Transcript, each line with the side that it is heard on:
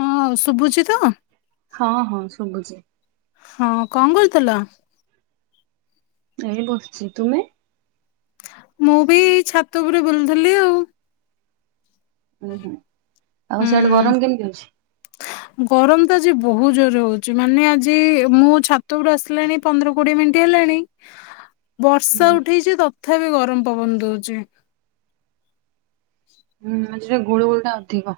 left: ହଁ ଶୁଭୁଛି ତ?
right: ହଁ ହଁ ଶୁଭୁଛି।
left: ହଁ କଣ କରୁଥିଲ?
right: ଏଇ ବସିଛି ତୁମେ?
left: ମୁଁ ବି ଏଇ ଛାତ ଉପରେ ବୁଲୁଥିଲି ଆଉ।
right: ଉୁଁ ହୁଁ ଆଉ ସିଆଡେ
left: ହୁଁ
right: ଗରମ କେମିତି ହୋଉଛି?
left: ଗରମ ତ ଆଜି ବହୁତ ଜୋର୍ ରେ ହୋଉଛି ମାନେ ଆଜି ମୁଁ ଛାତ ଉପରକୁ ଆସିଲାଣି ପନ୍ଦର କୋଡିଏ ମିନିଟ୍ ହେଲାଣି
right: [inaudible]
left: ବର୍ଷା
right: ହୁଁ
left: ଉଠେଇଛି ତଥାପି ଗରମ ପବନ ଦଉଛି।
right: ହୁଁ ଆଜି ଟିକେ ଗୁଳୁ ଗୁଳି ଟା ଅଧିକ।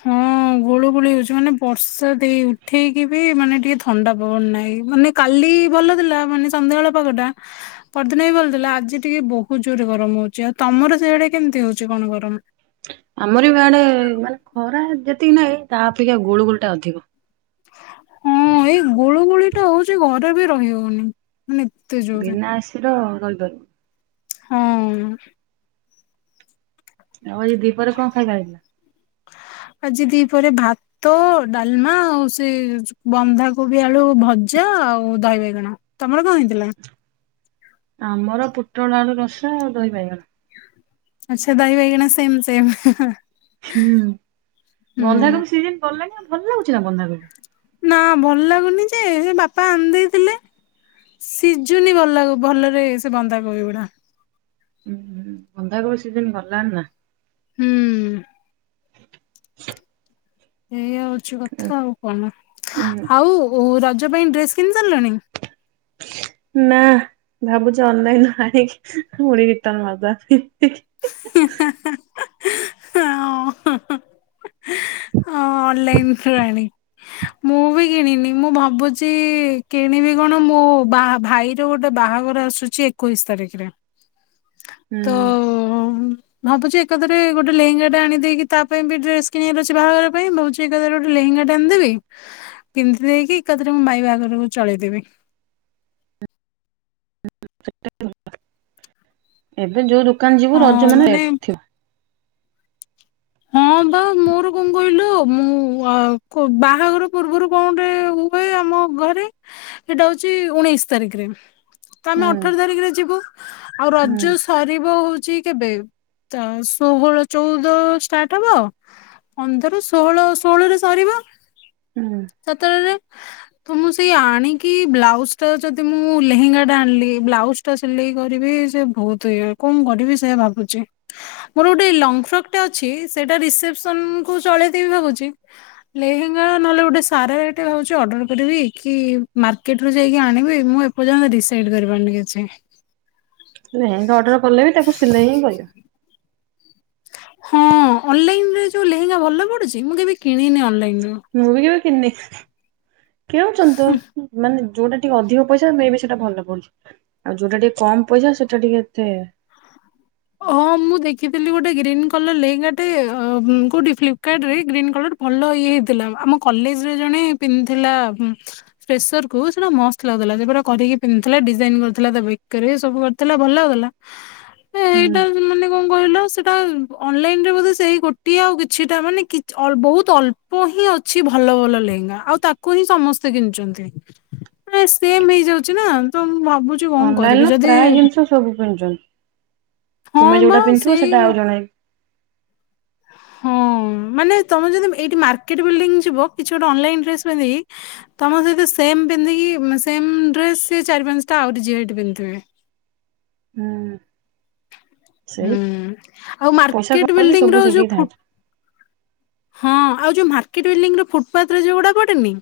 left: ହୁଁ ହୁଁ ଗୁଳୁ ଗୁଳି ହେଉଛି ମାନେ ବର୍ଷା ଦେଇ ଉଠେଇକି ବି ମାନେ ଟିକେ ଥଣ୍ଡା ପବନ ନାହିଁ। ମାନେ- କାଲି ଭଲ ଥିଲା ମାନେ ସନ୍ଧ୍ୟାବେଳ ପାଗଟା ପରଦିନ ବି ଭଲଥିଲା ଆଜି ଟିକେ ବହୁତ ଜୋର୍ ରେ ଗରମ ହୋଉଛି। ଆଉ ତମର ସେଆଡେ କେମିତି ହଉଛି କଣ ଗରମ?
right: ଆମର ବି ଆଡେ ମାନେ ଖରା ଯେତିକି ନାହିଁ ତା ଅପେକ୍ଷା ଗୁଳୁ ଗୁଳି ଟା ଅଧିକ।
left: ହୁଁ ହଁ ଏଇ ଗୁଳୁ ଗୁଳି ଟା ହୋଉଛି ଘରେ ବି ରହି ହୋଉନି।
right: ବିନା ଏସି ର ରହି ପାରୁନି।
left: ହଁ ହୁଁ।
right: ହଁ ଏ ଦୀପହରେ କଣ ଖାଇବା ହେଇଥିଲା?
left: ଆଜି ଦି ପହରେ ଭାତ ତ ଡାଲମା ଆଉ ସେ ବନ୍ଧାକୋବି ଆଳୁ ଭଜା ଆଉ ଦହି ବାଇଗଣ। ତମର କଣ ହେଇଥିଲା?
right: ଆମର ପୁଟୋଳ ଆଳୁ ରସା ଆଉ ଦହି ବାଇଗଣ।
left: ଆଚ୍ଛା ଦହି ବାଇଗଣ ସେମ ସେମ।
right: ହୁଁ ବନ୍ଧାକୋବି ସିଜିନ ଗଲାଣି ଵା ଭଲ ଲାଗୁଚି ନା ବନ୍ଧାକୋବି?
left: ନା ଭଲ ଲାଗୁନି ଯେ ବାପା ଆଣି ଦେଇଥିଲେ। ସିଝୁନି ଭଲ ଭଲରେ ସେ ବନ୍ଦା କୋବି ଗୁଡା।
right: ବନ୍ଧାକୋବି ସିଜିନ ଗଲାଣି ନା।
left: ହୁଁ। ଏଇଆ ହଉଛି କଥା ଆଉ କଣ
right: ଉଁ
left: ଆଉ ରଜ ପାଇଁ ଡ୍ରେସ କିଣି ସାରିଲାଣି?
right: ନା। ଭାବୁଛି ଅନଲାଇ ରୁ ଅନିକି ପୁଣି ରିଟନ ମାରିଦବା ପାଇ।
left: ହଁ ହେଁ ହେଁ। ହ ଅନ୍ଲାଇନ ରୁ ଆଣେ। ମୁଁ ବି କିଣିନି ମୁଁ ଭାବୁଛି କିଣିବି କଣ ମୋ ବା ଭାଇ ଯେଉଁ ଗୋଟେ ବାହାଘର ଆସୁଛି ଏକୋଇଶ ତାରିଖରେ।
right: ହୁଁ।
left: ତ ଭାବୁଛି ଏକାଥରେ ଗୋଟେ ଲେହେଗା ଟା ଆଣି ଦେଇକି ତା ପାଇଁ ବି ଡ୍ରେସ କିଣିବାର ଅଛି ବାହାଘର ପାଇଁ ଭାବୁଛି ଏକାଥରେ ଗୋଟେ ଲେହେଙ୍ଗା ଟେ ଆଣିଦେବି ପିନ୍ଧି ଦେଇକି ଏକାଥରେ ମୁଁ ମୋ ଭାଇ ବାହାଘରକୁ ଚଳେଇଦେବି।
right: ଏବେ ଯୋଉ ଦୋକାନ ଯିବୁ ରଜ ମାନେ ରେଟ ଥିବ।
left: ହଁ ବା ମୋର କହିଲ ମୁଁ ବାହାଘର ପୂର୍ବରୁ କଣ ଗୋଟେ ହୁଏ ଆମ ଘରେ ସେଇଟା ହଉଛି ଉଣେଇଶି ତାରିଖରେ ତ
right: ହୁଁ
left: ଆମେ ଅଠର ତାରିଖରେ ଯିବୁ। ଆଉ
right: ହୁଁ।
left: ରଜ ସରିବ ହଉଛି କେବେ ଷୋହଳ ଚଉଦ ଷ୍ଟାର୍ଟ ହବ ପନ୍ଦର ଷୋହଳ, ଷୋହଳରେ ସରିବ
right: ହୁଁ।
left: ସେତେଳେରେ ତ ମୁଁ ସେଇ ଆଣିକି ବ୍ଲାଉଜଟା ଯଦି ମୁଁ ଲେହେଙ୍ଗା ଟା ଆଣିଲି ବ୍ଲାଉଜ ତ ସିଲେଇ କରିବି ସେବହୁତ୍ ଇଏ କଣ କରିବି ସେୟା ଭାବୁଚି। ମୋର ଗୋଟେ ଲଙ୍ଗ ଫ୍ରକ୍ ଟେ ଅଛି ସେଇଟା ରିସେପସନ୍ କୁ ଚଳେଇ ଦେବି ଭାବୁଚି ଲେହେଙ୍ଗା ନହେଲେ ଗୋଟେ ସାରାରାଟେ ଭାବୁଚି ଅର୍ଡର କରିବି କିମାର୍କେଟରୁ ଯାଇକି ଆଣିବି ମୁଁ ଏପ ଏଜାକେ ଡିସାଇଡ୍ କରିପାରୁନି କିଛି।
right: ଲେହେଙ୍ଗା ଅର୍ଡର କଲେବି ତାକୁ ସିଲେଇହିଁ କରିବ।
left: ହଁ ଅନଲାଇନ୍ ରେ ଯୋଉ ଲେହେଙ୍ଗା ଭଲ ପଡ଼ୁଚି ମୁଁ କେବେ କିଣିନି ଅନଲାଇନରୁ।
right: ମୁଁବି କେବେ କିିଣିନି କିଣୁଚନ୍ତିତ ମାନେ ଯୋଉଟା ଟିକେ ଅଧିକ ପଇସା ମେବି ସେଇଟା ଭଲ ପଡ଼ୁଚି, ଆଉ ଯୋଉଟା ଟିକେ କମ୍ ପଇସା ସେଟା ଟିକେ ଏତେ
left: ହଁ
right: [inaudible]
left: ମୁଁ ଦେଖିଥିଲି ଗୋଟେ ଗ୍ରୀନ୍ କଲର୍ ଲେହେଗାଟେ କୋଉଠି ଫିକାର୍ଟରେ ଗ୍ରୀନ୍ କଲର୍ ଭଲ ଇଏ ହେଇଥିଲା ଆମ କଲେଜରେ ଜଣେ ପିନ୍ଧିଥିଲା ଫେସରକୁ ସେଟା ମସ୍ତ ଲାଗୁଥିଲା ସେପୁରା କରିକି ପିନ୍ଧିଥିଲା ଡିଜାଇନ୍ କରିଥିଲା ତାବେକରେ ସବୁ କ ତେଲେ ଭଲ ଲାଗୁଲା
right: ହୁଁ
left: କଣ କହିଲ ସେଟା ଅନଲାଇନରେ ବୋଧେ ସେଇ ଗୋଟିଏ ଆଉ କିଛିଟା ମାନେ କିଚି ଅ ବହୁତ୍ ଅଲ ଅଳ୍ପହିଁ ଅଛି ଭଲ ଭଲ ଲେହେଙ୍ଗା ଆଉ ତାକୁହିଁ ସମସ୍ତେ କିଣିଚନ୍ତି।
right: [inaudible]
left: ପୁରା ସେମ୍ ହେଇଯାଉଚିନା ତ ମୁଁ ଭାବୁଚି କଣ
right: ଅନଲାଇନ ର
left: କରିବି ଯଦି
right: ପ୍ରାୟ ଜିନିଷ ସବୁ ପିନ୍ଧିୁଚନ୍ତି
left: ହଁ
right: ତୁମେ
left: ବା
right: ଯୋଉଟା ପିନ୍ଧିଥିବ
left: ସେଇ
right: ସେଟା ଆଉ ଜଣେଇବି
left: ହଁ ମାନେ ତମେ ଯଦି ଏଇଠି ମାର୍କେଟ ବିଲଡିଙ୍ଗ୍ ଯିବ କିଛି ଗୋଟେ ଅନଲାଇନ୍ ଡ୍ରେସ୍ ପନ୍ଧିକି ତମ ସହିତ ସେମ୍ ପିନ୍ଧିକି ସେମ୍ ଡ୍ରେସ୍ ସେଚାରି ପାଞ୍ଚଟା ଆହୁରି ଝିଅ ଏଇଠି ପିନ୍ଧିଥିବେ।
right: ହୁଁ ସେଇ
left: ହୁଁ ଆଉ
right: ପଇସା
left: ମାର୍କେଟ
right: କଲେ ସବୁ
left: ବିଲ୍ଡିଙ୍ଗର
right: ସେଇଠି
left: ଯୋଉ
right: ଥାଏ।
left: ଫୁଟ୍ ହଁ ଆଉ ଯୋଉ ମାର୍କେଟ ବିଲଡିଙ୍ଗର ଫୁଟ୍ ପାତରେ ଯୋଉଗୁଡ଼ା ପଡ଼େନି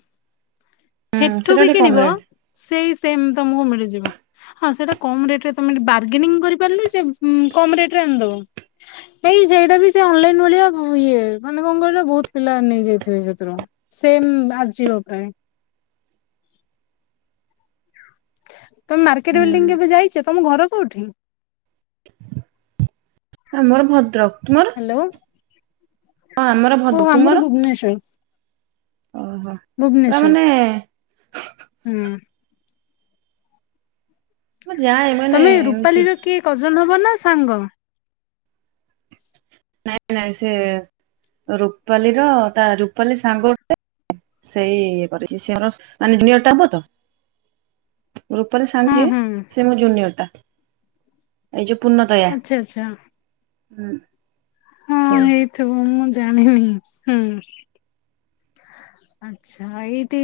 right: ହୁଁ ସେଟା
left: ହେଠୁବି
right: ଟିକେ କମ
left: କିଣିବ
right: ରେଟ
left: ସେଇ ସେମ୍ ତମକୁ ମିଳିଯିବ। ହଁ ସେଇଟା କମ୍ ରେଟରେ ତମେ ବାର୍ଗେନିଂ କରିପାରିଲେ ଯେ କମ୍ ରେଟରେ ଆଣିଦେବ। ନାଇଁ ସେଇଟାବି ସେ ଅନଲାଇନ୍ ଭଳିଆ ଇଏ ମାନେ କଣ କହିଲ ବହୁତ୍ ପିଲା ନେଇଯାଇଥିବେ ସେଥିରୁ ସେମ୍ ଆସିଯିବ ପ୍ରାୟେ। ତମେ ମାର୍କେଟ ବିଲଡିଂ
right: ହୁଁ।
left: କେବେ ଯାଇଚ ତମ ଘର କୋଉଠି?
right: ଆମର ଭଦ୍ରକ ତୁମର
left: ହ୍ୟାଲୋ
right: ହଁ ଆମର ଭ ତୁମର?
left: ଭୂବନେଶ୍ବର।
right: ଓହୋ। ପୁରା
left: ଭୁବନେଶ୍ୱର
right: ମାନେ
left: ହୁଁ।
right: ମୁଁ ଯାଏ ମାନେ
left: ତମେ
right: ଏମିତି
left: ରୁପାଲିର କିଏ କଜନ ହବନା ସାଙ୍ଗ?
right: ନାଇଁ ନାଇଁ ସେ ରୁପାଲିର ତା ରୂପାଲି ସାଙ୍ଗର ସେଇ ଇଏ କରିଚି ସିଏମୋର ମାନେ ଜୁନିଅର୍ଟା ହବତ। ରୂପାଲି ସାଙ୍ଗ
left: ହଁ
right: ଯିଏ
left: ହଁ
right: ସିଏ ମୋ ଜୁନିଅର୍ଟା। ଏଇ ଯୋଉ ପୂର୍ଣ୍ଣଦୟା
left: ଆଚ୍ଛା ଆଚ୍ଛା
right: ଉଁ
left: ହଁ
right: ସେଇ।
left: ହେଇଥିବ ମୁଁ ଜାଣିନି ହୁଁ। [unintelligible] ଆଚ୍ଛା ଏଇଠି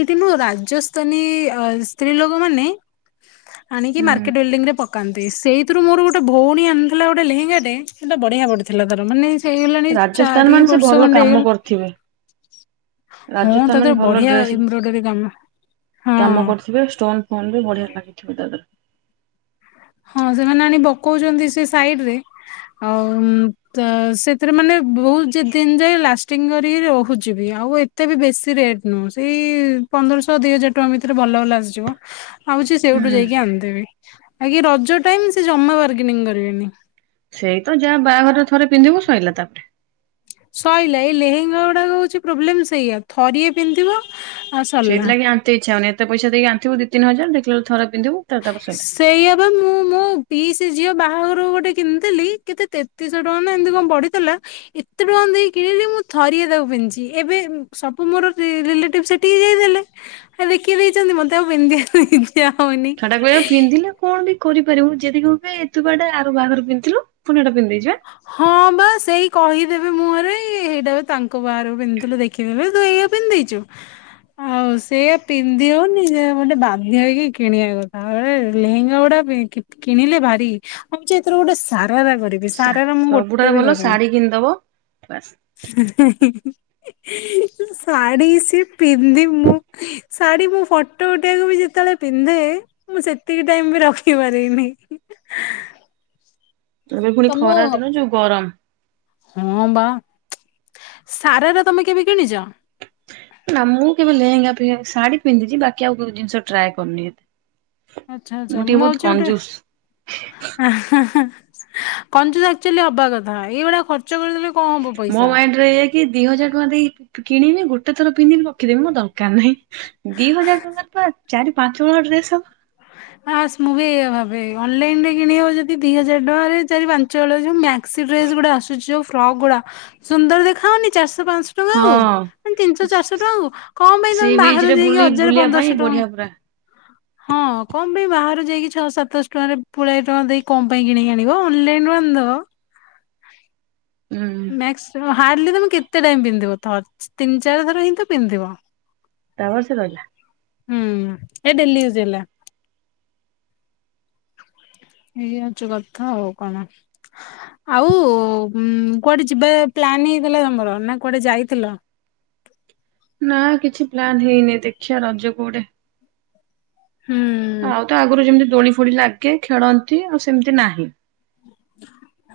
left: ଏଇଠିମ ରାଜସ୍ଥାନୀ ସ୍ତ୍ରୀ ଲୋକମାନେ ଆଣିକି
right: ହୁଁ
left: ମାର୍କେଟ ବିଲଡିଂରେ ପ ପକାନ୍ତି ସେଇଥିରୁ ମୋର ଗୋଟେ ଭଉଣୀ ଆଣିଥିଲା ଗୋଟେ ଲେହେଙ୍ଗାଟେ ସେଟା ବଢିଆ ବଢିଥିଲା ତାର ମାନେ ହେଇଗଲାଣି ଚାରି ବର୍ଷ ଖଣ୍ଡେ ହେଇଗଲା
right: ଥିବେ।
left: ହଁ ତତେ
right: ଭଲ
left: ବଢିଆ
right: ଡ୍ରେସ
left: ଏମ୍ବ୍ରୋଡରୀ କାମ ହଁ
right: କାମ କରିଥିବେ ଷ୍ଟୋନ୍ ଫୋନ୍ ବି ବଢିଆ ଲାଗିଥିବ ତା ଦେହରେ।
left: ହଁ ସେମାନେ ଆଣିକି ପକଉଚନ୍ତି ସେ ସାଇଡ୍ ରେ। ଆଉ ତ ସେଥିରେ ମାନେ ବହୁତ୍ ଦିନି ଯାଏ ଲାଷ୍ଟିଙ୍ଗ୍ କରିକି ରହୁଚି ବି ଆଉ ଏତେ ବି ବେଶୀ ରେଟ୍ ନୁହଁ ସେଇ ପନ୍ଦରଶ ଦି ହଜାର ଟଙ୍କା ଭିତରେ ଭଲ ଭଲ ଆସିଯିବ। ଭାବୁଚି ସେଉଠୁ
right: ହୁଁ
left: ଯାଇକି ଆଣିଦେବି ବାକି ରଜ ଟାଇମ୍ ସେ ଜମା ବାର୍ଗେନିଂ କରିବେନି।
right: ସେଇ ତ ଯାହା ବାହାଘର ରେ ଥରେ ପିନ୍ଧିବୁ ସଇଲା ତାପରେ।
left: ସଇଲା ଏଇ ଲେହେଙ୍ଗା ଗୁଡାକ ହଉଚି ପ୍ରୋବ୍ଲେମ୍ ସେଇଆ ଥରିଏ ପିନ୍ଧିଥିବ
right: ସେଇଥିଲାଗି ଆଣିତେ ଇଚ୍ଛା ହଉନି ଏତେ ପଇସା ଦେଇକି ଆଣିଥିବୁ ଦି ତିିନି ହଜାର ଦେଖିଲାବେଳକୁ ଥରେ ପିନ୍ଧିବୁ ତାପରେ ସଇଲା।
left: ସେଇଆ ପା ମୁଁ ମୋ ପିଇସି ଝିଅ ବାହାଘର କୁ ଗୋଟେ କିଣିଥିଲି କେତେ ତେତ୍ ତେତିିଶ ଟଙ୍କା ନା ଏମିତି କଣ ପଡ଼ିଥିଲା ଏତେ ଟଙ୍କା ଦେଇ କିଣିଲି ମୁଁ ଥରିଏ ତାକୁ ପିନ୍ଧିଚି ଏବେ ସବୁ ମୋର ରି-ରିଲେଟିଭ୍ ସେ
right: [inaudible]
left: ଦେଖି ଦେଇଚନ୍ତି ମତେ ଆଉ ପିନ୍ଧିବାକୁ ଇଚ୍ଛା ହଉନି।
right: ଛୁଆଟାକୁ ଏବେ ପିନ୍ଧିଲେ କଣ୍ ବି କରିପାରିବୁ ଯଦି କହିବେ ତୁ ପା ଏଟା ଆର ବାହାଘର ରେ ପିନ୍ଧିଥିଲୁ ପୁଣି ଏଟା ପିନ୍ଧି ଦେଇଚୁ ଆଁ।
left: ହଁ ବା ସେଇ କହିଦେବେ ମୁଁହଁ ରେ ହେଇଟା ପା ତାଙ୍କ ବାହାଘର କୁ ପିନ୍ଧିଥିଲୁ ଦେଖ୍ ଦେଖିଥିଲୁ ତୁ ଏଇଆ ପିନ୍ଧି ଦେଇଚୁ। ଆଉ ସେଇଆ ପିନ୍ଧି ହଉନି ଯେ ଗୋଟେ ବାଧ୍ୟ ହେଇକି କିଣିବା କଥା ଲେହେଙ୍ଗା ଗୁଡା ପି କି-କିଣିଲେ ଭାରି ମୁଁ ଭାବୁଚି ଏଥର ଗୋଟେ ସାରାରା କରିବି।
right: ସା
left: ସାରାରା ମୁଁ ଗୋଟେ
right: ସବୁଠାରୁ
left: ବି
right: ଭଲ
left: କରିନି।
right: ଶାଢୀ କିଣିଦବ ବାସ୍
left: ଶାଢୀ ସିଏ ପିନ୍ଧି ମୁଁ ଶାଢ଼ୀ ମୁଁ ଫଟୋ ଉଠାଇବାକୁ ବି ଯେତେବେଳେ ପିନ୍ଧେ ମୁଁ ସେତିକି ଟାଇମ୍ ବି ରଖି ପାରିବିନି।
right: ଏବେ ପୁଣି ଖରା ଦିନ ଯଉ ଗରମ୍।
left: ସାରାରା ତମେ କେବେ କିଣିଚ?
right: ନା ମୁଁ କେବେ ଲେହେଙ୍ଗା ଫେହେଙ୍ଗା- ଶାଢୀ ପିନ୍ଧିଛି ବାକି ଆଉ କଉ ଜିନ୍ସ ଟ୍ରାଏ କରିନି ଏତେ।
left: ଆଚ୍ଛା- ଆଚ୍ଛା
right: ଟିକେ
left: ମୁଁ
right: ବହୁତ
left: ଯଉଟା
right: କଞ୍ଜୁସ୍।
left: ଆଁ-ହାଁ-ହାଁ। କଞ୍ଜୁସ୍ ଆକ୍ଟୁଆଲି ହବା କଥା ଏଇଭଳିଆ ଖର୍ଚ୍ଚ କରିଦେଲେ କଣ ହବ
right: ମୋ
left: ପଇସା।
right: ମାଇଣ୍ଡ୍ ରେ ଏଇଆ କି ଦି ହଜାର ଟଙ୍କା ଦେଇ କିଣିବି ଗୋଟେ ଥର ପିନ୍ଧିବି ରଖିଦେବି ମୋର ଦରକାର୍ ନାହିଁ। ଦି ହଜାର୍ ଟଙ୍କାରେ ପା ଚାରି ପାଞ୍ଚ ହଳ ଡ୍ରେସ୍ ହବ।
left: ହାସ୍ ମୁଁ ବି ଏଇଆ ଭାବେ ଅନଲାଇନ୍ ରେ କିଣିଦବ ଯଦି ଦି ହଜାରେ ଟଙ୍କାରେ ଚାରି ପାଞ୍ଚ ହଳ ଯଉ ମ୍ୟା ସିଡ୍ରେସ ଗୁଡା ଆସୁଚି ଯଉ ଫ୍ରକ୍ ଗୁଡା ସୁନ୍ଦର୍ ଦେଖା ଯାଉନି ଚାରିଶ ପାଆଁସ
right: ହଁ।
left: ତିନିଶ ଚାରିଶ ଟଙ୍କା କୁ କଣ ପାଇଁ
right: ସି
left: ତମେ
right: ବିଚ୍
left: ବାହାରେ
right: ରେ
left: ଯାଇକି
right: ବୁଲି
left: ହଜାରେ
right: ବୁଲିବା ପାଇଁ
left: ପନ୍ଦରଶ
right: ବଢିଆ ପୁରା
left: ଟଙ୍କା ହଁ। କଣ ପାଇଁ ବାହାରୁ ଯାଇକି ଛଅ ସାତଶ ଟଙ୍କାରେ ପୁଳାଏ ଟଙ୍କା ଦେଇ କଣ ପାଇଁ କିଣିକି ଆଣିବ ଅନଲାଇନ୍ ରୁ ଆଣିଦବ।
right: [unintelligible] ହୁଁ
left: ମ୍ୟାକ୍ସ୍ [unintelligible] ହାଡ୍ଲି ତମେ କେତେ ଟାଇମ୍ ପିନ୍ଧିବ ଥ- ତିନି ଚାରି ଥର ହିଁ ତ ପିନ୍ଧିବ।
right: ତା ବର୍ଷ ରହିଲା।
left: ହୁଁ ଏ ଡେଲିଇଉଜ୍ ହେଲା। ଏଇଆ ହଉଚି କଥା ଆଉ କଣ। ଆଉ କୁଆଡେ ଯିବା ପ୍ଲାନ୍ ହେଇଥିଲା ତମର ନା କୁଆଡେ ଯାଇଥିଲ?
right: ନା କିଛି ପ୍ଲାନ୍ ହେଇନି ଦେଖିଆ ରଜ କୋଡେ।
left: ହୁଁ।
right: ଆଉ ତ ଆଗୁରୁ ଯେମିତି ଦୋଳି ଫୋଳି ଲାଗେ ଖେଳନ୍ତି ଆଉ ସେମିତି ନାହିଁ।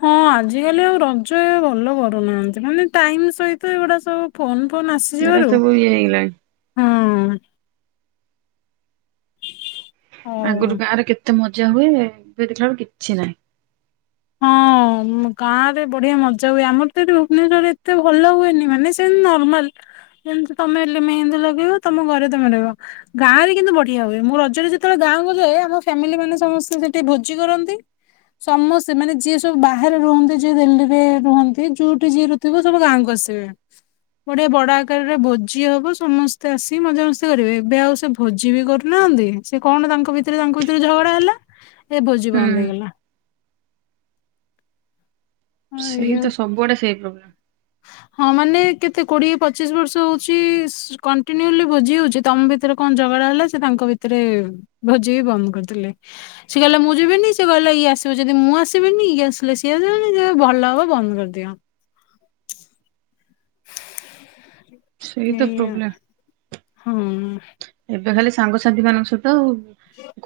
left: ହଁ ଆଜିକାଲି ଆଉ ରଜ ଏ ଭଲ କରୁନାହାନ୍ତି ମାନେ ଟାଇମ ସହିତ ଏଗୁଡା ସବୁ। ଫୋନ୍ ଫୋନ୍
right: ଏରା
left: ଆସିଯିବାରୁ।
right: ସବୁ ଇଏ ହେଇଗଲାଣି ଆଗୁରୁ
left: ଆଉ
right: ଗାଁରେ କେତେ ମଜା ହୁଏ ଏବେ ଦେଖିଲାବେଳୁ କିଛି ନାହିଁ।
left: ହଁ ଗାଁରେ ବଢିଆ ମଜା ହୁଏ ଆମର ତ ଏଠି ଭୁବନେଶ୍ଵରରେ ଏତେ ଭଲ ହୁଏନି ମାନେ ସେମ୍ ନର୍ମାଲ। ଯେମତି ତମେ ମେହେନ୍ଦୀ ଲଗେଇବ ତମ ଘରେ ତମେ ରହିବ। ଗାଁ ରେ କିନ୍ତୁ ବଢିଆ ହୁଏ ମୁଁ ରଜରେ ଯେତେବେଳେ ଗାଁକୁୁ ଯାଏ ଆମ ଫ୍ୟାମିଲି ମାନେ ସମସ୍ତେ ସେଠି ଭୋଜି କରନ୍ତି। ସମସ୍ ସେମାନେ ଯିଏ ସବୁ ବାହାରେ ରୁହନ୍ତି ଯିଏ ଦିଲ୍ଲୀରେ ରୁହନ୍ତି ଯୋଉଠି ଯିଏ ରଥିବ ସବୁ ଗାଁକୁ ଆସିବେ। ବଡି ଏ ବଡ ଆକାରରେ ଭୋଜି ହବ ସମସ୍ତେ ଆସିି ମଜାମସ୍ତି କରିବେ ଏବେ ଆଉ ସେ ଭୋଜି ବି କରୁନାହାନ୍ତି ସେ କଣ ତାଙ୍କ ଭିତରେ ତାଙ୍କ ଭିତରେ ଝଗଡା ହେଲା ଏ ଭୋଜି ବନ୍ଦ
right: ହୁଁ
left: ହେଇଗଲା।
right: ସେଏ
left: ଇଏ
right: ତ ସବୁଆଡେ ସେଇ ପ୍ରୋବ୍ଲେମ୍।
left: ହଁ ମାନେ କେତେ କୋଡିଏ ପଚିଶ ବର୍ଷ ହଉଛି ସୁ କଣ୍ଟିନ୍ୟୁଲି ଭୋଜି ହଉଛି ତମ ଭି ଭିତରେ କଣ ଝଗଡା ହେଲା ସେ ତାଙ୍କ ଭିତରେ ଭୋଜି ବି ବନ୍ଦ କରିଦେଲେ। ସି କହିଲେ ମୁଁ ଯିବିନି ସେ କହିଲା ଇଏ ଆସିବ ଯଦି ମୁଁ ଆସିବିନି ଇଏ ଆସିଲେ ସିଏ ଆସିବେନି ଭଲ ହବ ବନ୍ଦ କରିଦିଅ।
right: ସେଇ ତ ପ୍ରୋବ୍ଲେମ୍।
left: ହୁଁ।
right: ଏବେ ଖାଲି ସାଙ୍ଗସାଥି ମାନଙ୍କ ସହିତ ଆଉ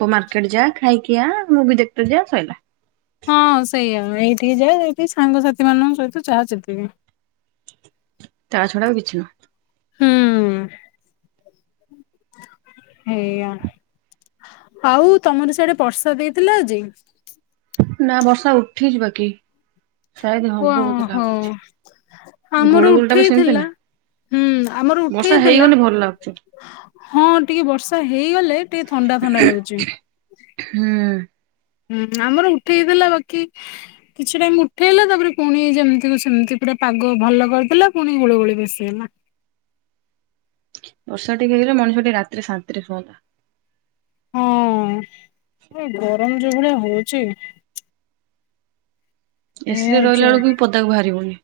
right: କୋମାର କହିଲି ଯା ଖାଇ କି ଆ ମୁଁ ବି [unintelligible] ସଇଲା।
left: ହଁ ସେଇଆ ଏଇଠିକି ଯାଏ ବି ସାଙ୍ଗସାଥି ମାନଙ୍କ ସହିତ ଯହା ଯେତିିକି।
right: ତା ଛଡା ଆଉ କିଛି ନୁହଁ।
left: ହେଇୟା। ହଉ ତମର ସିଆଡେ ବର୍ଷା ଦେଇଥିଲା ଆଜି।
right: ନା ବର୍ଷା ଉଠିଯି ବାକି। ସାୟଦ ହବ
left: ଓ
right: ବୋଧେ
left: ହଉ
right: ଲାଗୁଛି ଗୁଳୁ
left: ଆମର
right: ଗୁଳି ଟା ବି ସେମିତି
left: ଉଠେଇଥିଲା।
right: ନା
left: ହୁଁ ଆମର
right: ବର୍ଷା
left: ଉଠେଇଥିଲା।
right: ହେଇଗଲେ ଭଲ ଲାଗୁଛି
left: ହଁ ଟିକିଏ ବର୍ଷା ହେଇଗଲେ ଟିକିଏ ଥଣ୍ଡା ଥଣ୍ଡା ଲାଗୁଛି।
right: ହୁଁ।
left: ହୁଁ ଆମର ଉଠେଇ ଦେଲା ବାକି କିଛି ଟାଇମ ଉଠେଇଲା ତାପରେ ପୁଣି ଯେମିତି କୁ ସେମିତି ପୁରା ପାଗ ଭଲ କରିଦେଲା ପୁଣି ଗୁଳ ଗୁଳି ବେଶି ହେଲା।
right: ବର୍ଷା ଟିକିଏ ହେଲେ ମଣିଷ ଟିକେ ଶାନ୍ତିରେ ଶୁଅନ୍ତା।
left: ହଁ ଗରମ ଯୋଉ ଭଳିଆ ହଉଛି। ଏ
right: ଏସି ରେ ରହିଲା
left: ହଉଛି
right: ବୁଳୁକୁ ବି ପଦାକୁ ବାହାରି ହଉନି।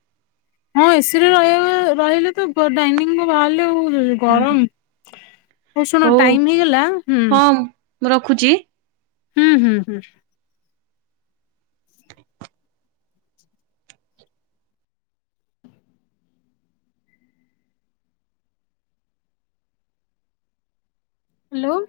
left: ହଁ ଏସି ରେ ରହିଆ ରହିଲେ ତ ବ ଡାଇନିଙ୍ଗ କୁ ବାହାରିଲେ ଆଉ [unintelligible]
right: ହୁଁ।
left: ଗରମ ହଉ ଶୁଣ
right: ହଉ
left: ଟାଇମ ହେଇଗଲା ହୁଁ।
right: ହଁ ମୁଁ ରଖୁଚି।
left: ହୁଁ ହୁଁ ହୁଁ। ହାଲୋ।